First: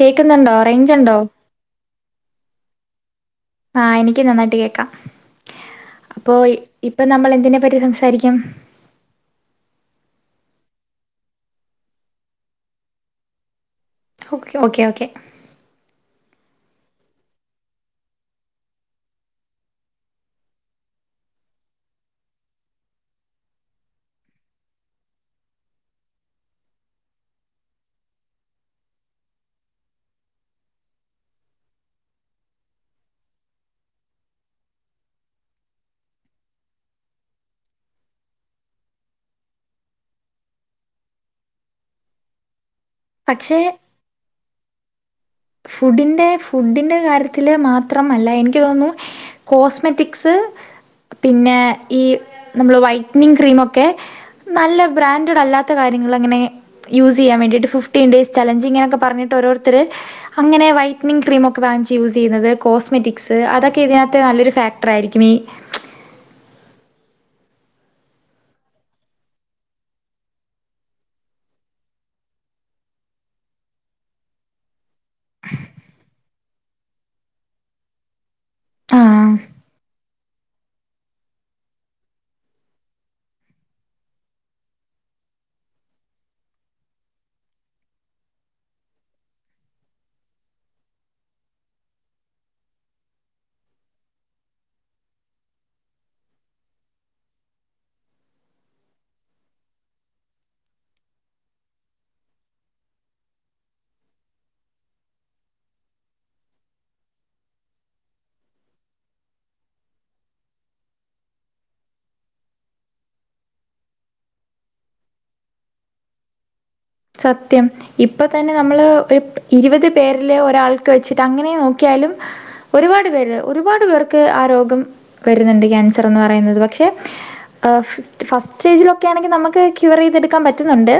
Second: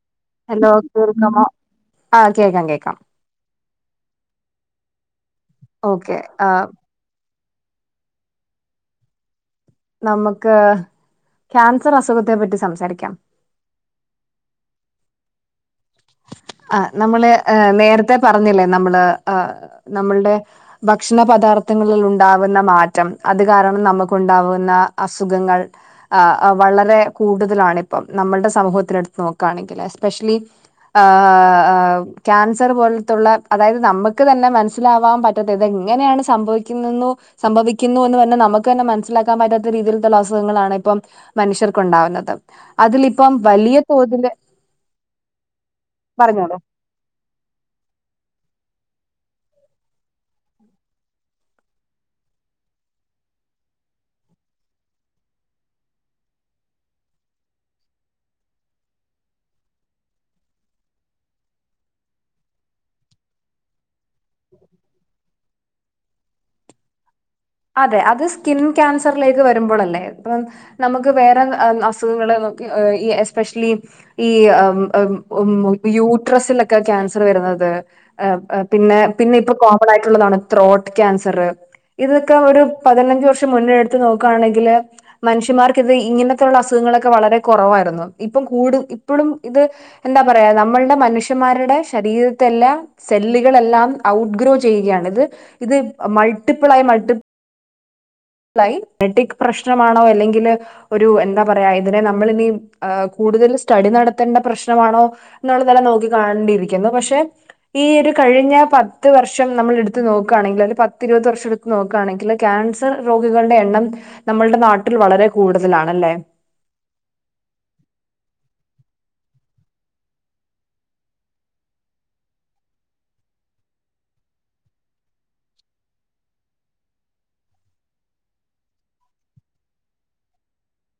കേക്കുന്നുണ്ടോ hello range ഉണ്ടോ കേൾക്കമോ ആ കേക്കാം കേക്കാം ആ എനിക്ക് നന്നായിട്ട് കേക്കാം ഓക്കെ അപ്പൊ ഇപ്പം നമ്മൾ എന്തിനെ പ് പറ്റി സംസാരിക്കും നമുക്ക് ക്യാൻസർ അസുഖത്തെ പറ്റി സംസാരിക്കാം ഓക്കെ ഓക്കെ ഓക്കെ [inaudible] ആ നമ്മളെ നേരത്തെ പറഞ്ഞില്ലേ നമ്മള് ആ നമ്മളുടെ ഭക്ഷണ പദാർഥ ത്തങ്ങളിൽ ഉണ്ടാവുന്ന മാറ്റം അത് കാരണം നമുക്കുണ്ടാവുന്ന അസുഖങ്ങൾ വളരെ കൂടുതലാണിപ്പം നമ്മളുടെ സമൂഹത്തിനടുത്ത് നോക്കുകയാണെങ്കിൽ എസ്പെഷ്യലി ആാാാാ ആ ക്യാൻസറു പോലത്തുള്ള അതായത് നമുക്ക് തന്നെ മനസ്സിലാവാൻ പറ്റാ ത്ത ഇതെങ്ങനെ എങ്ങനെയാണ് സംഭവിക്കുന്നെന്നോ സംഭവിക്കുന്നു എന്ന് നമുക്ക് തന്നെ മനസിലാക്കാൻ പറ്റാത്ത രീതീ ലത്തുള്ള അസുഖങ്ങളാണ് ഇപ്പം മനുഷ്യർക്കുണ്ടാവുന്നത് അതിലി പ്പം പക്ഷേ വലിയ തോതില് ഫുഡിന്റെ പറഞ്ഞോളൂ ഫുഡിന്റെ കാര്യത്തില് മാത്രമ അല്ല എനിക്കു തോന്നുന്നു കോസ്മെറ്റിക്സ് പിന്നെ ഈ നമ്മൾ വൈറ്റ്നിങ് ക്രീമൊക്കെ നല്ല ബ്രാൻഡ്ടല്ലാത്ത കാര്യങ്ങ ലങ്ങനെ യൂസ് ചെയ്യാൻ വേണ്ടിട്ട് ഫിഫ്റ്റീൻ ഡേയ്സ് ചലഞ്ചിങ് ഇങ്ങനൊക്കെ പറഞ്ഞിട്ടെ ഓരോരുത്തരെ അങ്ങനെ വൈറ്റനിങ് ക്രീമൊക്കെ വാങ്ങിച്ച് യൂസ് ചെയ്യുന്നത് കോസ്മെറ്റിക്സെ അതൊക്കെ ഇതിനകത്ത് നല്ലൊരു ഫാക്ടറാ യിരിക്കും ഈ [unintelligible] [inaudible] അതെ അത് സ്കിൻ ക്യാൻസറിലേക്ക് വരുമ്പോളല്ലേ ഇപ്പം നമുക്ക് വേറെ അസുഖങ്ങളെ നമുക്കെ എസ്പെഷ്യലി ഈ യൂട്രസിലൊക്കെ ക്യാൻസർ വരുന്നത് അതെ ആ പിന്നെ ആ പിന്നിപ്പം കോമണായിട്ടുള്ളതാണെ ത്രോട്ട് ക്യാൻസറെ ഇത് ക്കെ ഒരു പതിനഞ്ച് വർഷം മുന്നേ എടുത്തെ നോക്കുകയാണെങ്കിൽ മനുഷ്യമാർക്കെ ഇത് ഇങ്ങനത്തെയുള്ള അസുഖങ്ങളൊക്കെ വളരെ രെ കുറവായിരുന്നു ഇപ്പം കൂടും ഇപ്പഴും ഇത് എന്താ പറയാ നമ്മളുടെ മനുഷ്യന്മാരുടെ ശരീര ത്തെല്ലാം സെല്ലുകളെല്ലാം ഔട്ട് ഗ്രോ ചെയ്യുകയാണ് ഇത് ഇത് മൾട്ടിപ്പിൾ ആയി മൾട്ടി ഫ്ലൈ മെട്രിക് പ്രശ്നമാണോ അല്ലെങ്കിലെ ഒരു എന്താ പറയാ ഇതിനെ നമ്മളിനി കു കൂടുതലു സ്റ്റഡി നടത്തണ്ട പ്രശ്നമാണോ എന്നുള്ളതല്ല നോക്കികാണെണ്ടിയിരിക്കുന്നു പക്ഷെ ഈ ഒരു ക കഴിഞ്ഞ പത്ത് വർഷം നമ്മളെടുത്ത് നോക്കുകയാണെങ്കിൽ അതിൽ പത്തിരുപത് വർഷം എടുത്ത് നോക്കുകയാണെങ്കിൽ ക്യാൻസർ രോഗികളുടെ എണ്ണം നമ്മൾടെ നാട്ടിൽ വളരെ കൂടുതലാണെ സത്യം ഇപ്പൊ തന്നെ നമ്മള് ഒരു ഇരുപത് പേരിലെ ഒരാൾക്ക് വെച്ചിട്ട് അങ്ങനെ നോക്കിയാ യാലും ഒരുപാട് പേര് ഒരുപാട് പേർക്ക് ആ രോഗം വരുന്നുണ്ട് ക്യാൻസറെന്നു പറയുന്നത് പക്ഷെ [inaudible] ഏ ഫസ്റ്റ് സ്റ്റേജിലൊക്കെ ആണെങ്കിൽ നമുക്ക് ക്യൂവർ ചെയ്തെടുക്കാൻ പറ്റുന്നുണ്ട്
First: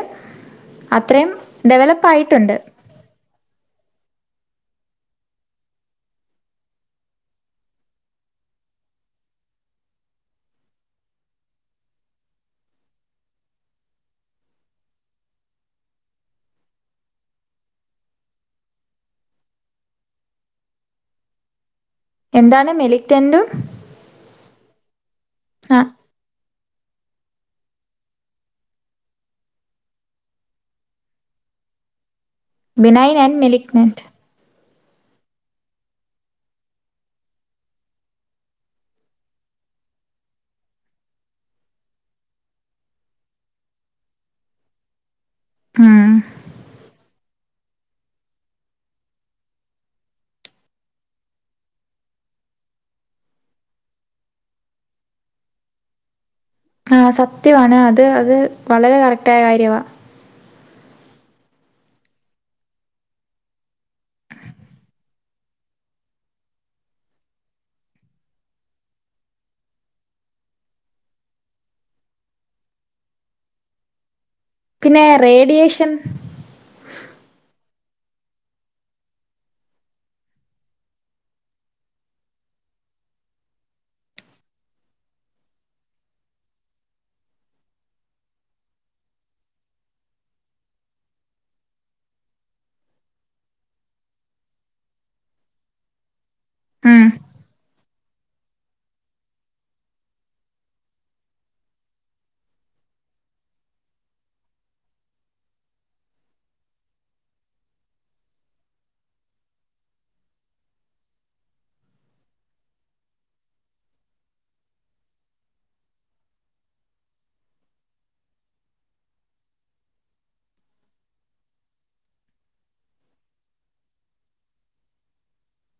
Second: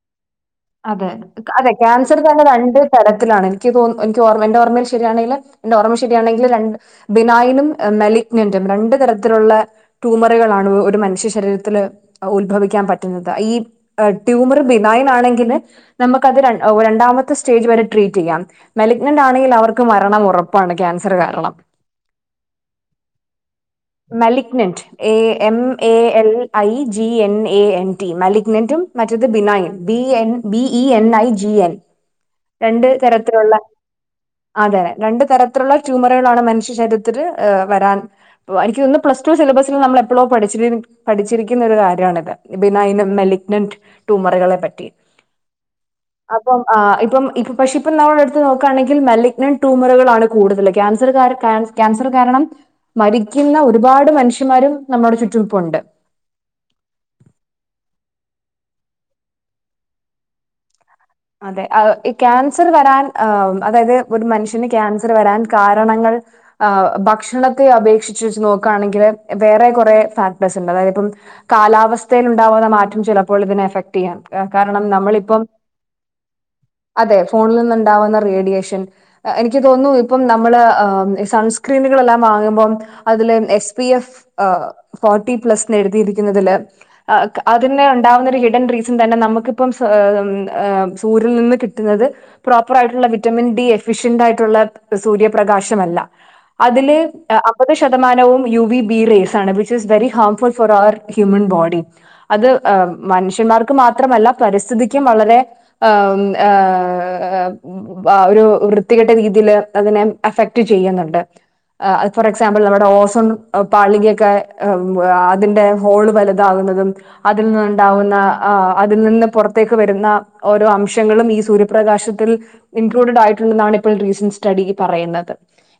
അതെ അത്രയും അതെ ഡെവലപ്പ് ക്യാൻസർ തന്നെ ആയിട്ടുണ്ട്. രണ്ട് തരത്തിലാണ് എനിക്ക് തോന്നു എനിക്ക് ഓർമ്മ എന്റെ ഓർമ്മയിൽ ശരിയാണെങ്കില് എന്റെ ഓർമ്മ ശരിയാണെങ്കില് ര ബിനായിനും മെലിഗ്ന്റും രണ്ട് തരത്തിലുള്ള ട്യൂമറുകളാണ് ഒരു മനുഷ്യ ശരീരത്തില് ഉത്ഭവിക്കാൻ പറ്റുന്നത് ഈ ട്യൂമർ ബിനായിൻ ആണെ നമ്മുക്കത് രണ്ടാമത്തെ സ്റ്റേജ് വരെ ട്രീറ്റ് ചെയ്യാം മെലഗ്നന്റ് ആണെങ്കി അവർക്ക് മരണം ഉറപ്പെ ഉറപ്പാണ് ക്യാൻസർ കാരണം എന്താണ് മെലിക്റ്റന്റും malignant A M ah A L I G N A N T മലിഗ്നന്റും മറ്റത് benign B N B E N I G N രണ്ട് ബിനൈൻ ആൻഡ് തരത്തിലുള്ള മെലിഗ്നന്റ്. അതന്നെ അതെ രണ്ടു തരത്തിലുള്ള ട്യൂമറുകളാണ് മനുഷ്യ ശരീത്തിൽ വരാൻ എനിയ്ക്കു തോന്നുന്നു പ്ലസ് ടു ൽ നമ്മള എപ്പോഴോ പഠിച്ചി പഠിച്ചിരിക്കുന്നൊരു കാര്യമാണിത് പിന്നെ അതിന് മെലിഗ്നന്റ് ട്യൂമറുകളെ പറ്റി ഉം അപ്പം ആ ഇപ്പം ഇ പക്ഷെ ഇപ്പ നമ്മള എടുത്ത് നോക്കുകയാണെങ്കിൽ മലിഗ്നന്റ് ട്യൂമറുകളാണ് കൂടുതൽ ക്യാൻ ക്യാസറു കാരണം മരിക്കുന്ന ഒരുപാട് മനുഷ്യമാരും നമ്മുടെ ചുറ്റുപ്പുണ്ട് ആഹ സത്യാണ് അത് അത് വളരെ കറക്റ്റ് ആയ കാര്യവാ അതെ ഈ ക്യാൻസർ വരാൻ അതായത് ഒരു മനുഷ്യന് ക്യാൻസർ വരാൻ കാരണങ്ങൾ ഭക്ഷണത്തെ അപേക്ഷിച്ചച്ച് വെച്ച് നോക്കുകയാണെങ്കിൽ വേറെ കുറെേ ഫാക്ടേഴ് ഉണ്ട് അതായത്പ്പം കാലാവസ്ഥൽ ഉണ്ടാവുന്ന മാറ്റം ചിലപ്പോൾ ഇതിനെ എഫക്ട് ചെയ്യാം കാരണം പിന്നെ നമ്മളിപ്പം റേഡിയേഷൻ [unintelligible] അതെ ഫോണിൽ നിന്നുണ്ടാവുന്ന റേഡിയേഷൻ എനിക്ക് തോന്നുന്നു ഇപ്പം നമ്മള് സൺസ്ക്രീനുക ാുമ്പ അതില് എ് ഫോർി പ്ല എഴുതിരിക്കുന്നതില് അതിനെ ഉണ്ടാവുന്ന ഒരു ഹിഡൻ റീസൺ തന്നെ നമുക്കിപ്പം സൂര്യൽ നിന്ന് കിട്ടുന്നത് പ്രോപ്പർ ആയിട്ടുള്ള വിറ്റമിൻ ഡി എഫിഷ്യന്റ് ആയിട്ടുള്ള സൂര്യപ്രകാശമല്ല അ ഉം ശതമാനവും യു വി ബി റേസ് ആണ് which is very harmful for our human body അത് മനുഷ്യന്മാർക്ക് മാത്രമല്ല പരിസ്ഥിതിക്കും വളരെ ഒരു വൃത്തികെട്ട രീതിൽ അതിനെ അഫക്ട് ചെയ്യും ചെയ്യുന്നുണ്ട് [unintelligible] ഫോർ എക്സാമ്പിൾ നമ്മുടെ ഓസോൺ പാളികയൊക്കെ അതിന്റെ ഹോള് വലുതാകുന്നു ുന്നതും അതിൽ നിന്നണ്ടാവുന്ന ആ അതിൽ നിന്ന് പുറത്തേക്ക് വരുന്ന ഓരോ അംശങ്ങളും ഈ സൂര്യപ്രകാശത്തിൽ ഇൻക്ലൂഡ് ആയിട്ടുണ്ടെന്നാണ് ഇപ്പോൾ റീസന്റ് സ്റ്റഡി പറയുന്നത്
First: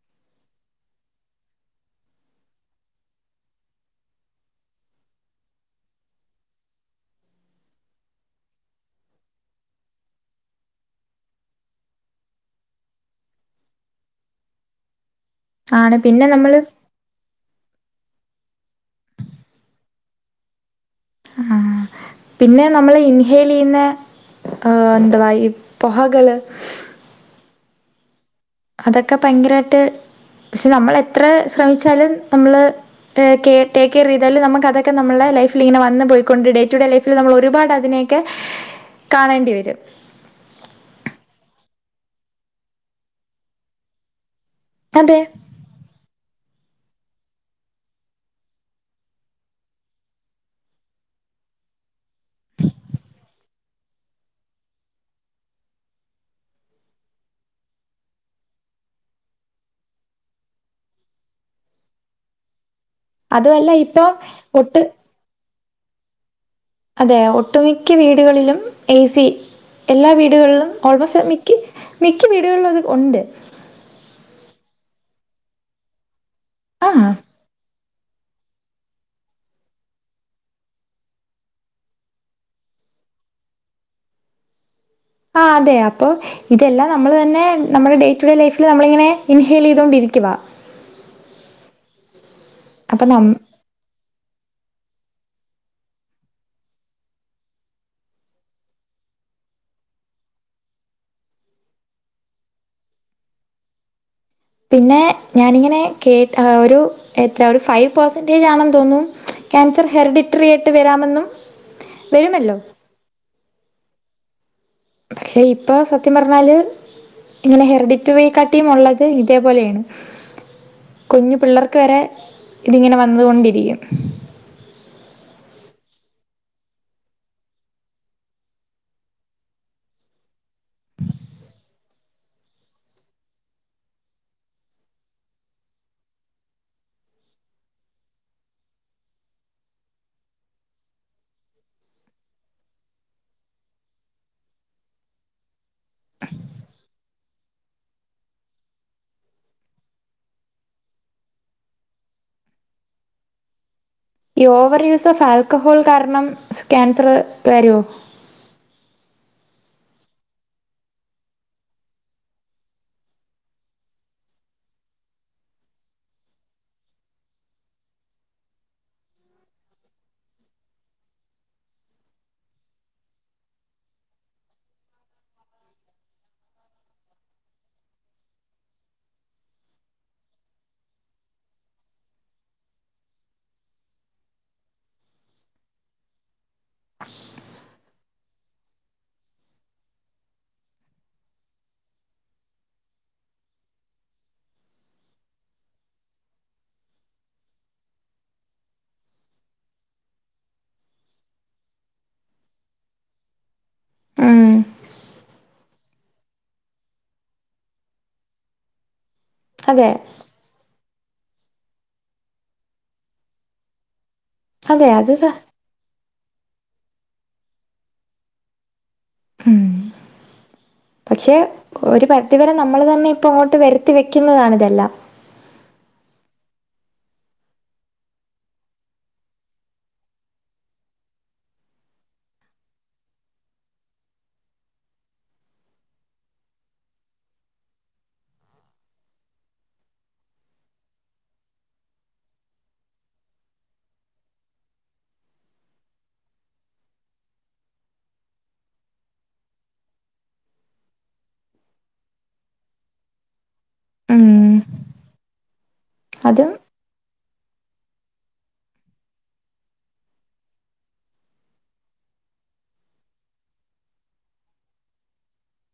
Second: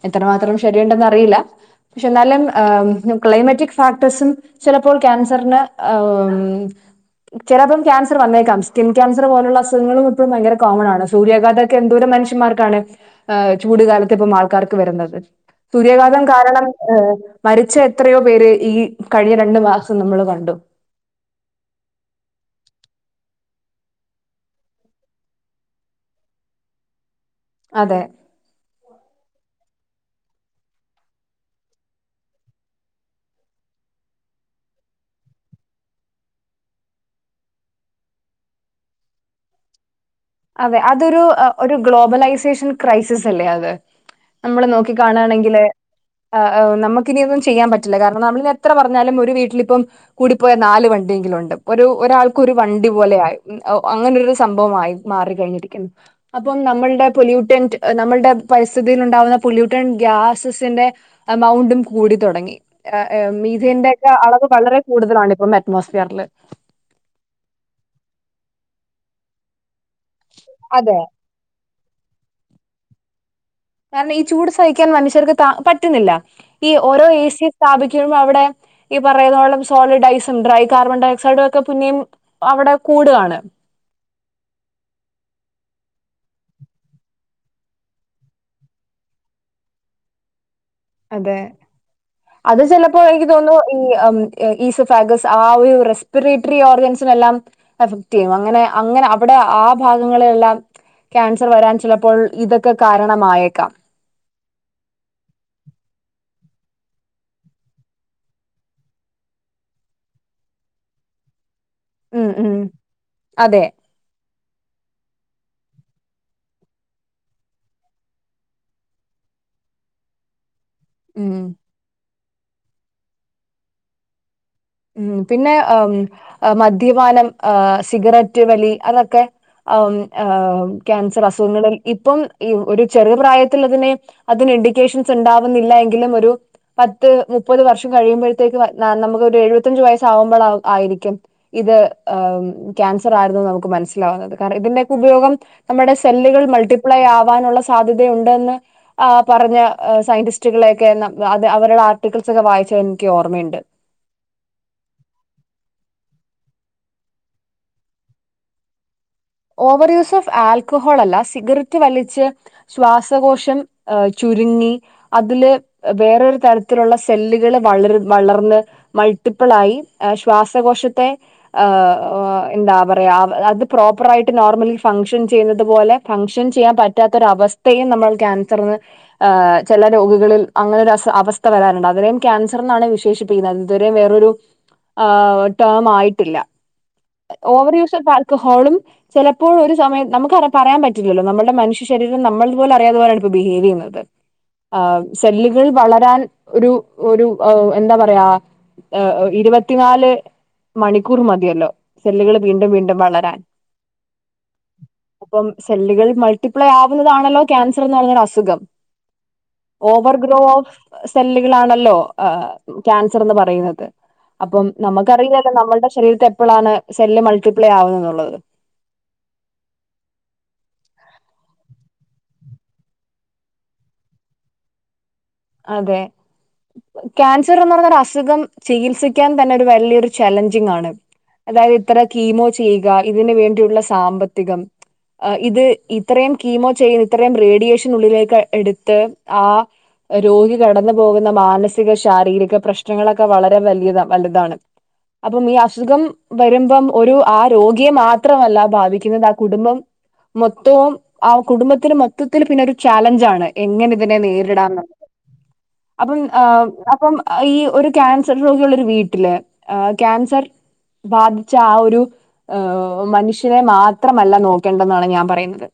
എത്ര മാത്രം ശരിയണ്ടെന്ന്റിയില്ല പക്ഷെ എന്നാലും ക്ലൈമാറ്റിക് ഫാക്ടേഴ്സും ചിലപ്പോൾ ക്യാൻസറിന് ചിലപ്പോ ക്ൻസർ വന്നേക്കാം സ്കിൻ ക്ൻസർ ുള്ള അുങ്ങളും ഇും ഭയങ്കര കോമൺാണ്ണ് സൂര്യാഘതൊക്കെ എന്തോരം മനുഷ്യമാർക്കാണ് ചൂട കാലത്തെ ആൾക്കാർക്ക് വരുന്നത് ആണ് സൂര്യാഘാതം പിന്നെ കാരണം നമ്മള് മരിച്ച എത്രയോ പേര് ഈ കഴിഞ്ഞ രണ്ടു മാസം നമ്മൾ കണ്ടു ആ പിന്നെ നമ്മള് ഇൻഹെൽ ചെയ്യുന്ന ദവായി പഹാഗല അതെ അതൊക്കെ ഭയങ്കരമായിട്ട് പക്ഷെ നമ്മൾ എത്ര ശ്രമിച്ചാലും നമ്മള് ടക്ക് കെയർ ചെയ്താലും നമുക്ക് അതൊക്കെ നമ്മുടെ ലൈഫിൽ ഇങ്ങനെ വന്ന പോയിക്കൊണ്ട് ഡേ ടു ഡേ ലൈഫിൽ നമ്മൾ ഒരുപാട് അതിനെ കാണേണ്ടി വരും അതെ അതൊരു ഒരു ഗ്ലോബലൈസേഷൻ ക്രൈസിസ് അല്ലേ അത് നമ്മള് നോക്കി അതെ കാണായാണെങ്കില് ആഹ് നമുക്കിനനൊന്നും ചെയ്യാ പറ്റില്ല കാരണം നമ്മളി ഇനി എത്ര പറഞ്ഞാലും ഒരു വീട്ടിലിപ്പം കൂടിപ്പോയ നാല് വണ്ടി വണ്ടിയുണ്ട് ഒരാൾക്ക് ഒരു വണ്ടി പോലെ ആയി അങ്ങനെ ഒരു സംഭവമായി മാറിക്കഴിഞ്ഞിരിക്കുന്നു അപ്പം നമ്മളുടെ പൊല്യൂട്ടന്റ് നമ്മളുടെ പരിസ്ഥിതിൽ ഉണ്ടാവുന്ന പൊല്യൂട്ടന്റ് - ാസ [unintelligible] സിന്റെ എമൗണ്ടും കൂടി തുടങ്ങി അതുമല്ല മീഥേന്റെ ഒക്കെ ഇപ്പോൾ അളവ് വളരെ ഒട്ട് കൂടുതലാണ് ഇപ്പം അറ്റ്മോസ്ഫിയറില് അതെ ഒട്ടുമിക്ക വീടുകളിലും എ സി എല്ലാ വീടുകളിലും അതെ ഓൾമോസ്റ്റ് മിക്ക മിക്ക വീടുകളിലും അത് ഉണ്ട് കാരണം ഈ ചൂട് സഹിക്കാൻ മനുഷ്യർക്ക് ത പറ്റുന്നില്ല ഈ ഓരോ ആ എ സി സ്ഥാപിക്ക- അവിടെ ഈ പറയുന്നോളം സോളിഡ്ഐസും ഡ്രൈ കാർബൺ ഡയോക്സൈഡും ഒക്കെേപിന്നെയും അവിടെ- കൂടവാണ് ആഹ് അതെ അപ്പൊ ഇതെല്ലാം നമ്മള് തന്നെ നമ്മുടെ ഡേ ടു ഡേ ലൈഫിൽ നമ്മള ഇങ്ങനെ ഇൻഹെൽ ചെയ്തൊണ്ടിരിക്കും ഇക്കവാ അതെ അത് ചെലപ്പോ അപ്പൊ നം എനിക്ക് തോന്നുന്നു ഈ- ഈ ഫാഗസ് ആ ഒരു റെസ്പിറേറ്ററി ഓർഗൻസിന് എല്ലാം എഫക്ട് ചെയ്യും അങ്ങനെ അങ്ങനെ അവിടെ- ആ ഭാഗങ്ങളിലെല്ലാം- ക്യാൻസർ വരാൻ ചിലപ്പോൾ ഇതൊക്കെ കാരണമായേക്കാം പിന്നെ ഞാനിങ്ങനെ കേ ഒരു എത്ര ഒരു ഫൈവ് പെർസെന്റേജ് ആണെന്ന് തോന്നും ൻസർ ഹെറിഡിറ്ററി ആയിട്ട് വരാമെന്നും ഉം ഉം വരുമല്ലോ അതെ എടെ പക്ഷെ ഇപ്പൊ സത്യം പറഞ്ഞാല്- ഇങ്ങനെ ഹെറിഡിറ്ററി കട്ടിയും ഉള്ളത് ഇതേപോലെയാണ് കുഞ്ഞു ഉം പിള്ളർക്ക് വരെ ഇതിങ്ങനെ വന്നുകൊണ്ടിരിക്കും ഉം പിന്നെ മദ്യപാനം സിഗരറ്റ് വലി അതൊക്കെ- ആഹ് കാൻസർ അസുഖങ്ങളെ ഇപ്പം ഒരു ചെറിയ പ്രായത്തിൽ അതിനെ അത് എഡ്യൂക്കേഷൻ - [unintelligible] ഉണ്ടാവുന്നില്ല എങ്കിലും ഒരു പത്ത് മുപ്പത് വർഷം കഴിയുമ്പയത്തേക്കും ന നമുക്ക് ഒരു എഴുപത്തി പത്തഞ്ച് വയസ്സ് ആകുമ്പള് ആയിരിക്കും ഇത് ക്യാൻസർ ആയിരുന്നു നമുക്ക് മനസ്സിലാവുന്നത് കാരണം ഇതിന്റെക്കെ ഉപയോഗം നമ്മുടെ സെല്ലുകൾ മൾട്ടിപ്ലൈ ആവ ക്കാനുള്ള സാധ്യതയുണ്ടെന്ന് ആഹ് പറഞ്ഞ ഏഹ് സയന്റിസ്റ്റുകളെയൊക്കെ ന-തെ അവരുടെ ആർട്ടിക്കിൾ പുസ്തകം വായിച്ച എനിക്ക് ഓർമ്മയുണ്ട് ഈ ഓവർ യൂസ് ഓഫ് ആൽക്കഹോൾ കാരണം ക്യാൻസർ വരോ? ഓവർ യൂസ് ഓഫ് ആൽക്കഹോൾ അല്ല സിഗരറ്റ് വലിച്ച് ശ്വാസകോശം ഏഹ് ചുരുങ്ങി അതില് വേറൊരു തരത്തിലുള്ള സെല്ലുകള് വളർ വളർന്ന് മൾ പ്പളായി ശ്വാസകോശത്തെ ഏഹ് ഓഹ് എന്താ പറയാ അത് പ്രോപ്പ പ്പറായിട്ട് നോർമലി ഫംഗ്ഷൻ ചെയ്യുന്നത് പോലെ ഫംഗ്ഷൻ ചെയ്യാൻ പറ്റാത്തൊരവസ്ഥയും നമ്മൾ ക്യാൻസർന്ന് ഏഹ് ചെല രോഗികളിൽ അങ്ങനൊരസ അവസ്ഥ വരാറുണ്ട് അതിനേയും ക്യാൻസർ എന്നാണ് വിശേഷിപ്പിക്കുന്നത് ഇതുവരെയും വേറരു ആഹ് ടെം ആയിട്ടില്ല ഓവർ യൂസ് ഓഫ് ആൽക്കഹോളും ചെലപ്പോൾ ഒരു സമയം നമുക്ക് പറയാൻ പറ്റില്ലല്ലോ നമ്മൾടെ മനഷ്യ ശരീരം നമ്മൾ പോലും അറിയാതെ യാണ് ഇപ്പോ ബിഹേവ് ചെയ്യുന്നത് അതെ ആഹ് സെല്ലുകൾ വളരാൻ ഒരു ഔഹ് ഒരു എന്താ പറയാ ഇരുപത്തിനാല് മണിക്കൂർ മതിയല്ലോ സെല്ലുകൾ വീണ്ടും വീണ്ടും വളരാൻ ഉം അപ്പം സെല്ലുകൾ മൾട്ടിപ്ലൈ ആവുന്നതാണല്ലോ ക്യാൻസർ എന്ന് പറഞ്ഞൊരു അസുഖം അതെ ഓവർ ഗ്രോ ഓഫ് സെല്ലുകളാണല്ലോ ക്യാൻസർ എന്ന് പറയുന്നത് അപ്പം അതെ അത് സ നമുക്കറിയില്ലല്ലോ നമ്മളുടെ ശരീരത്തെ എപ്പളാണ് സെല്ല് മൾട്ടിപ്ലൈ ആവുന്നത് എന്നുള്ളത് ഊം പക്ഷെ ഒരു പരിധി വരെ നമ്മൾ തന്നെ ഇപ്പൊ അങ്ങോട്ട് വരുത്തി വെക്കുന്നതാണിതെല്ലാം അതെയ് ക്യാൻസർന്ന് പറഞൊരു അസുഖം ചികിത്സിക്കാൻ തന്നെ ഒരു വലിയൊരു ചലഞ്ചിങ് ആണ് അതായത് ഇത്ര കീമോ ചെയ്യുക ഇതിനന് വേണ്ടിയുള്ള സാമ്പത്തികം ആ ഇത് ഇത്രയും കീമോ ചെയ്യുന്ന ഇത്രയും റേഡിയേഷന ഉള്ളിലേക്ക്. എടുത്ത് ആ രോഗി കടന്നു പോകുന്ന മാനസിക ശാരീരിക പ്രശ്നങ്ങളൊക്കെ വളരെ വലിയത വലുതാണ്. അപ്പം ഈ അസുഖം വരുമ്പം ഒരു ആ രോഗിയെ മാത്രമല്ല. ഭാാവിക്കുന്നത് ആ കുടുംബം മൊത്തവും ആ കുടുംബത്തിന് മൊത്തത്തിൽ. പിന്നെ ഒരു ചാലഞ്ചാണ് എങ്ങനെ ഇതിനെ ഉം നേരിടാന്ന അപ്പം അതും അപ്പം ഈ ഒരു ക്യാൻസർ രോഗികുള്ള ഒരു വീട്ടില് ക്യാൻസർ ബാധിച്ച ആ ഒരു ഏ മനുഷ്യനെ മാത്രമല്ല നോക്കേണ്ടെന്നാണ് ഞാൻ പറയുന്നത്.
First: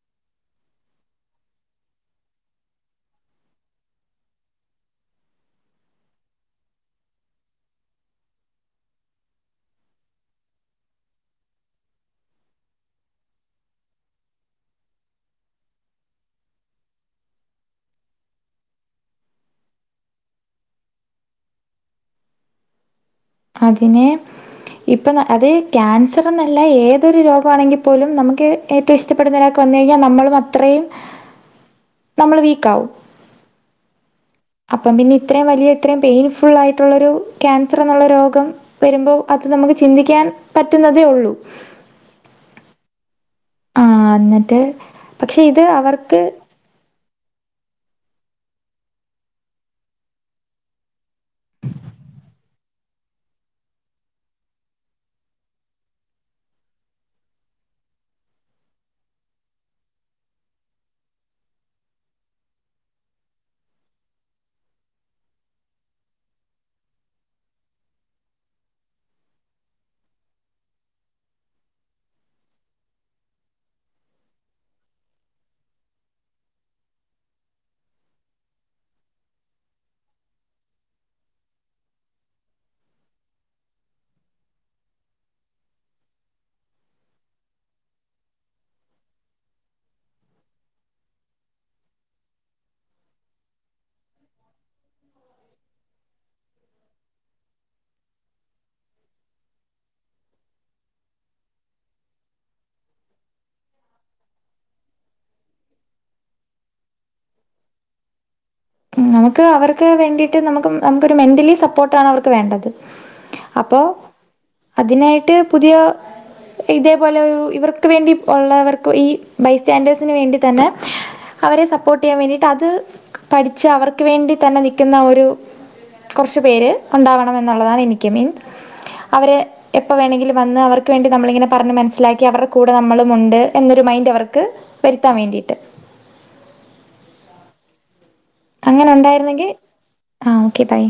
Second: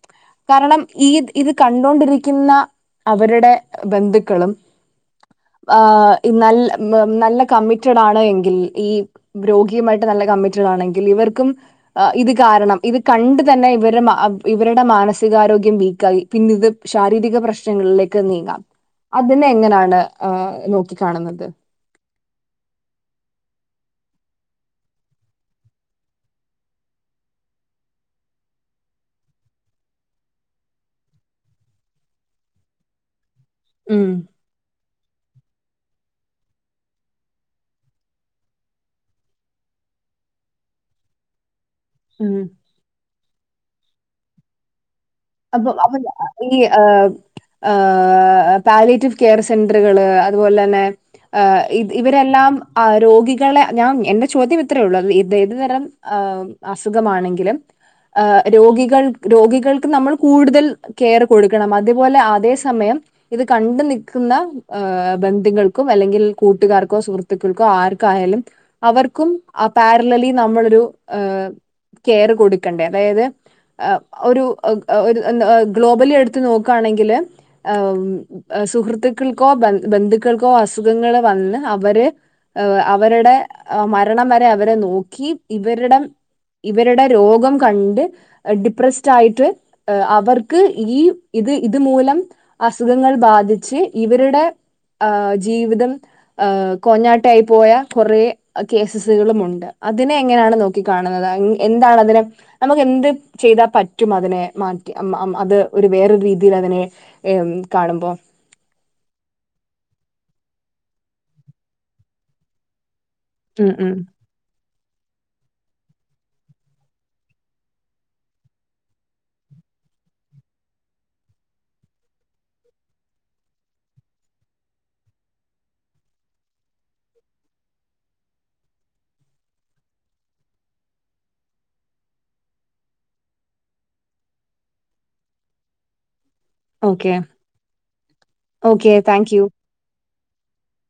കാരണം ഈ ഇത് കണ്ടൊണ്ടിരിക്കുന്ന അവരുടെ ബന്ധുക്കളും. ആ ന നല്ല കമ്മിറ്റഡ് ആണ് എങ്കിൽ ഈ രോഗിയുമായിട്ട് നല്ല കമ്മിറ്റാണെങ്കിൽ ഇവർക്കും ഇത് കാരണം. ഇത് കണ്ട തന്നെ ഇവരുടെ ഇവരുടെ മാനസിക മാനസികാരോഗ്യം വീക്ക ആായിി പിന്നെ ഇത് ശാരീരിക പ്രശ്നങ്ങളിലേക്ക് നീങ്ങാം അതിനെ എങ്ങനെയാണ് നോക്കി കാണുന്നത്. [unintelligible] ഇപ്പം അത് ക്യാൻസർ എന്നല്ല ഏതൊരു രോഗമാണെങ്കിൽ പോലും നമുക്ക് ഏറ്റവും. ഇഷ്ടപ്പെടുന്നതിനരാ കഴിഞ്ഞാൽ നമ്മളും അത്രയും നമ്മൾ വീക്ക ആകും ഉം അപ്പം പിന്നെ ഇത്രയും വലിയ ഇത്രയും പെയിൻഫുൾ ആയിട്ടുള്ളൊരു ക്യാൻസർ എന്നുള്ള രോഗം വരുമ്പോൾ അത് നമുക്ക് ചിന്തിക്കാൻ പറ്റുന്നതേ ഉള്ളൂ. ഉം ആ എന്നിട്ട് പക്ഷെ ഇത് അപ്പൊ അ അവർക്ക് ഈ ആ എ പാലേറ്റീവ് കെയർ സെന്ററുകള് അതുപോലെ തന്നെ എ ഇത് ഇവരെല്ലാം ആ രോഗികളെ ഞാ എന്റെ ചോദ്യം ഇത്രേ ഉള്ളൂ ഇ ത് തരം അസുഖമാണെങ്കിലും രോഗികൾ രോഗികൾക്ക് നമ്മള് കൂടുതൽ കെയർ കൊടുക്കണം. അതുപോലെ അതേ സമയം ഇത് കണ്ട് നിൽക്കുന്ന. ബന്ധികൾക്കും അല്ലെങ്കിൽ കൂട്ടുകാർക്കോ ബന്ധുക്കൾക്കും, കൂട്ടുകാർക്കും, സുഹൃത്തുക്കൾക്കോ ആർക്കായാലും അവർക്കും. പാരലാ നമ്മൾ ഒരു കെയർ കൊടുക്കണ്ടേ അതായത് ഒരു ഗ്ലോബലി എടുത്ത് നോക്കുകയാണെങ്കിൽ സുഹൃത്തുക്കൾക്കോ ബന്ധുക്കൾക്കോ അസുഖങ്ങള് വന്ന് അവരെ. ഏ അവരുടെ മരണം വരെ അവരെ നോക്കി ഇവരുടെ ഇവരുടെ രോഗം കണ്ട് ഡിപ്രസായിട്ട്. അവർക്ക് ഈ ഇത് ഇത് മൂലം അസുഖങ്ങൾ ബാധിച്ച് ഇവരുടെ ആ ജീവിതം കോഞ്ഞാട്ടായി പോയ കുറെ കേസുകളുമുണ്ട്. അതിനെ എങ്ങനെയാണ് നോക്കി കാണുന്നത് എന്താണ് അതിനെ നമുക്ക് എന്ത് ചെയ്താ പറ്റും അതിനെ മാറ്റി അത് ഒരു വേറൊരു രീതിയിൽ അതിനെ കാണുമ്പോ നമുക്ക് അവർക്ക് വേണ്ടിട്ട് നമുക്ക് നമുക്കൊരു മെന്റലി സപ്പോർട്ട് ആണ് അവർക്ക് വേണ്ടത്. ഉം അപ്പോ ഉം അതിനായിട്ട് പുതിയ ഇതേപോലെ ഇവർക്ക് വേണ്ടി ഉള്ളവർക്ക് ഈ ബൈസ്റ്റാൻഡേഴ്സിന് വേണ്ടി തന്നെ. അവരെ സപ്പോർട്ട് ചെയ്യാൻ വേണ്ടിയിട്ട് അത് പഠിച്ച് അവർക്ക്. വേണ്ടി തന്നെ നിൽക്കുന്ന ഒരു കുറച്ച് പേര് ഉണ്ടാവണം. എന്നുള്ളതാണ് എനിക്ക് മീൻസ് അവര് എപ്പാ വേണമെങ്കിലും വന്ന്. അവർക്ക് വേണ്ടി നമ്മളിങ്ങനെ പറഞ്ഞ് മനസ്സിലാക്കി അവരുടെ കൂടെ നമ്മളും ഉണ്ട്. എന്നൊരു മൈൻഡ് അവർക്ക് വരുത്താൻ വേണ്ടിയിട്ട്. ഓക്കെ അങ്ങനെ ഓക്കെ താങ്ക് യു ഉണ്ടായിരുന്നെങ്കിൽ ആ ഓക്കെ ബൈ.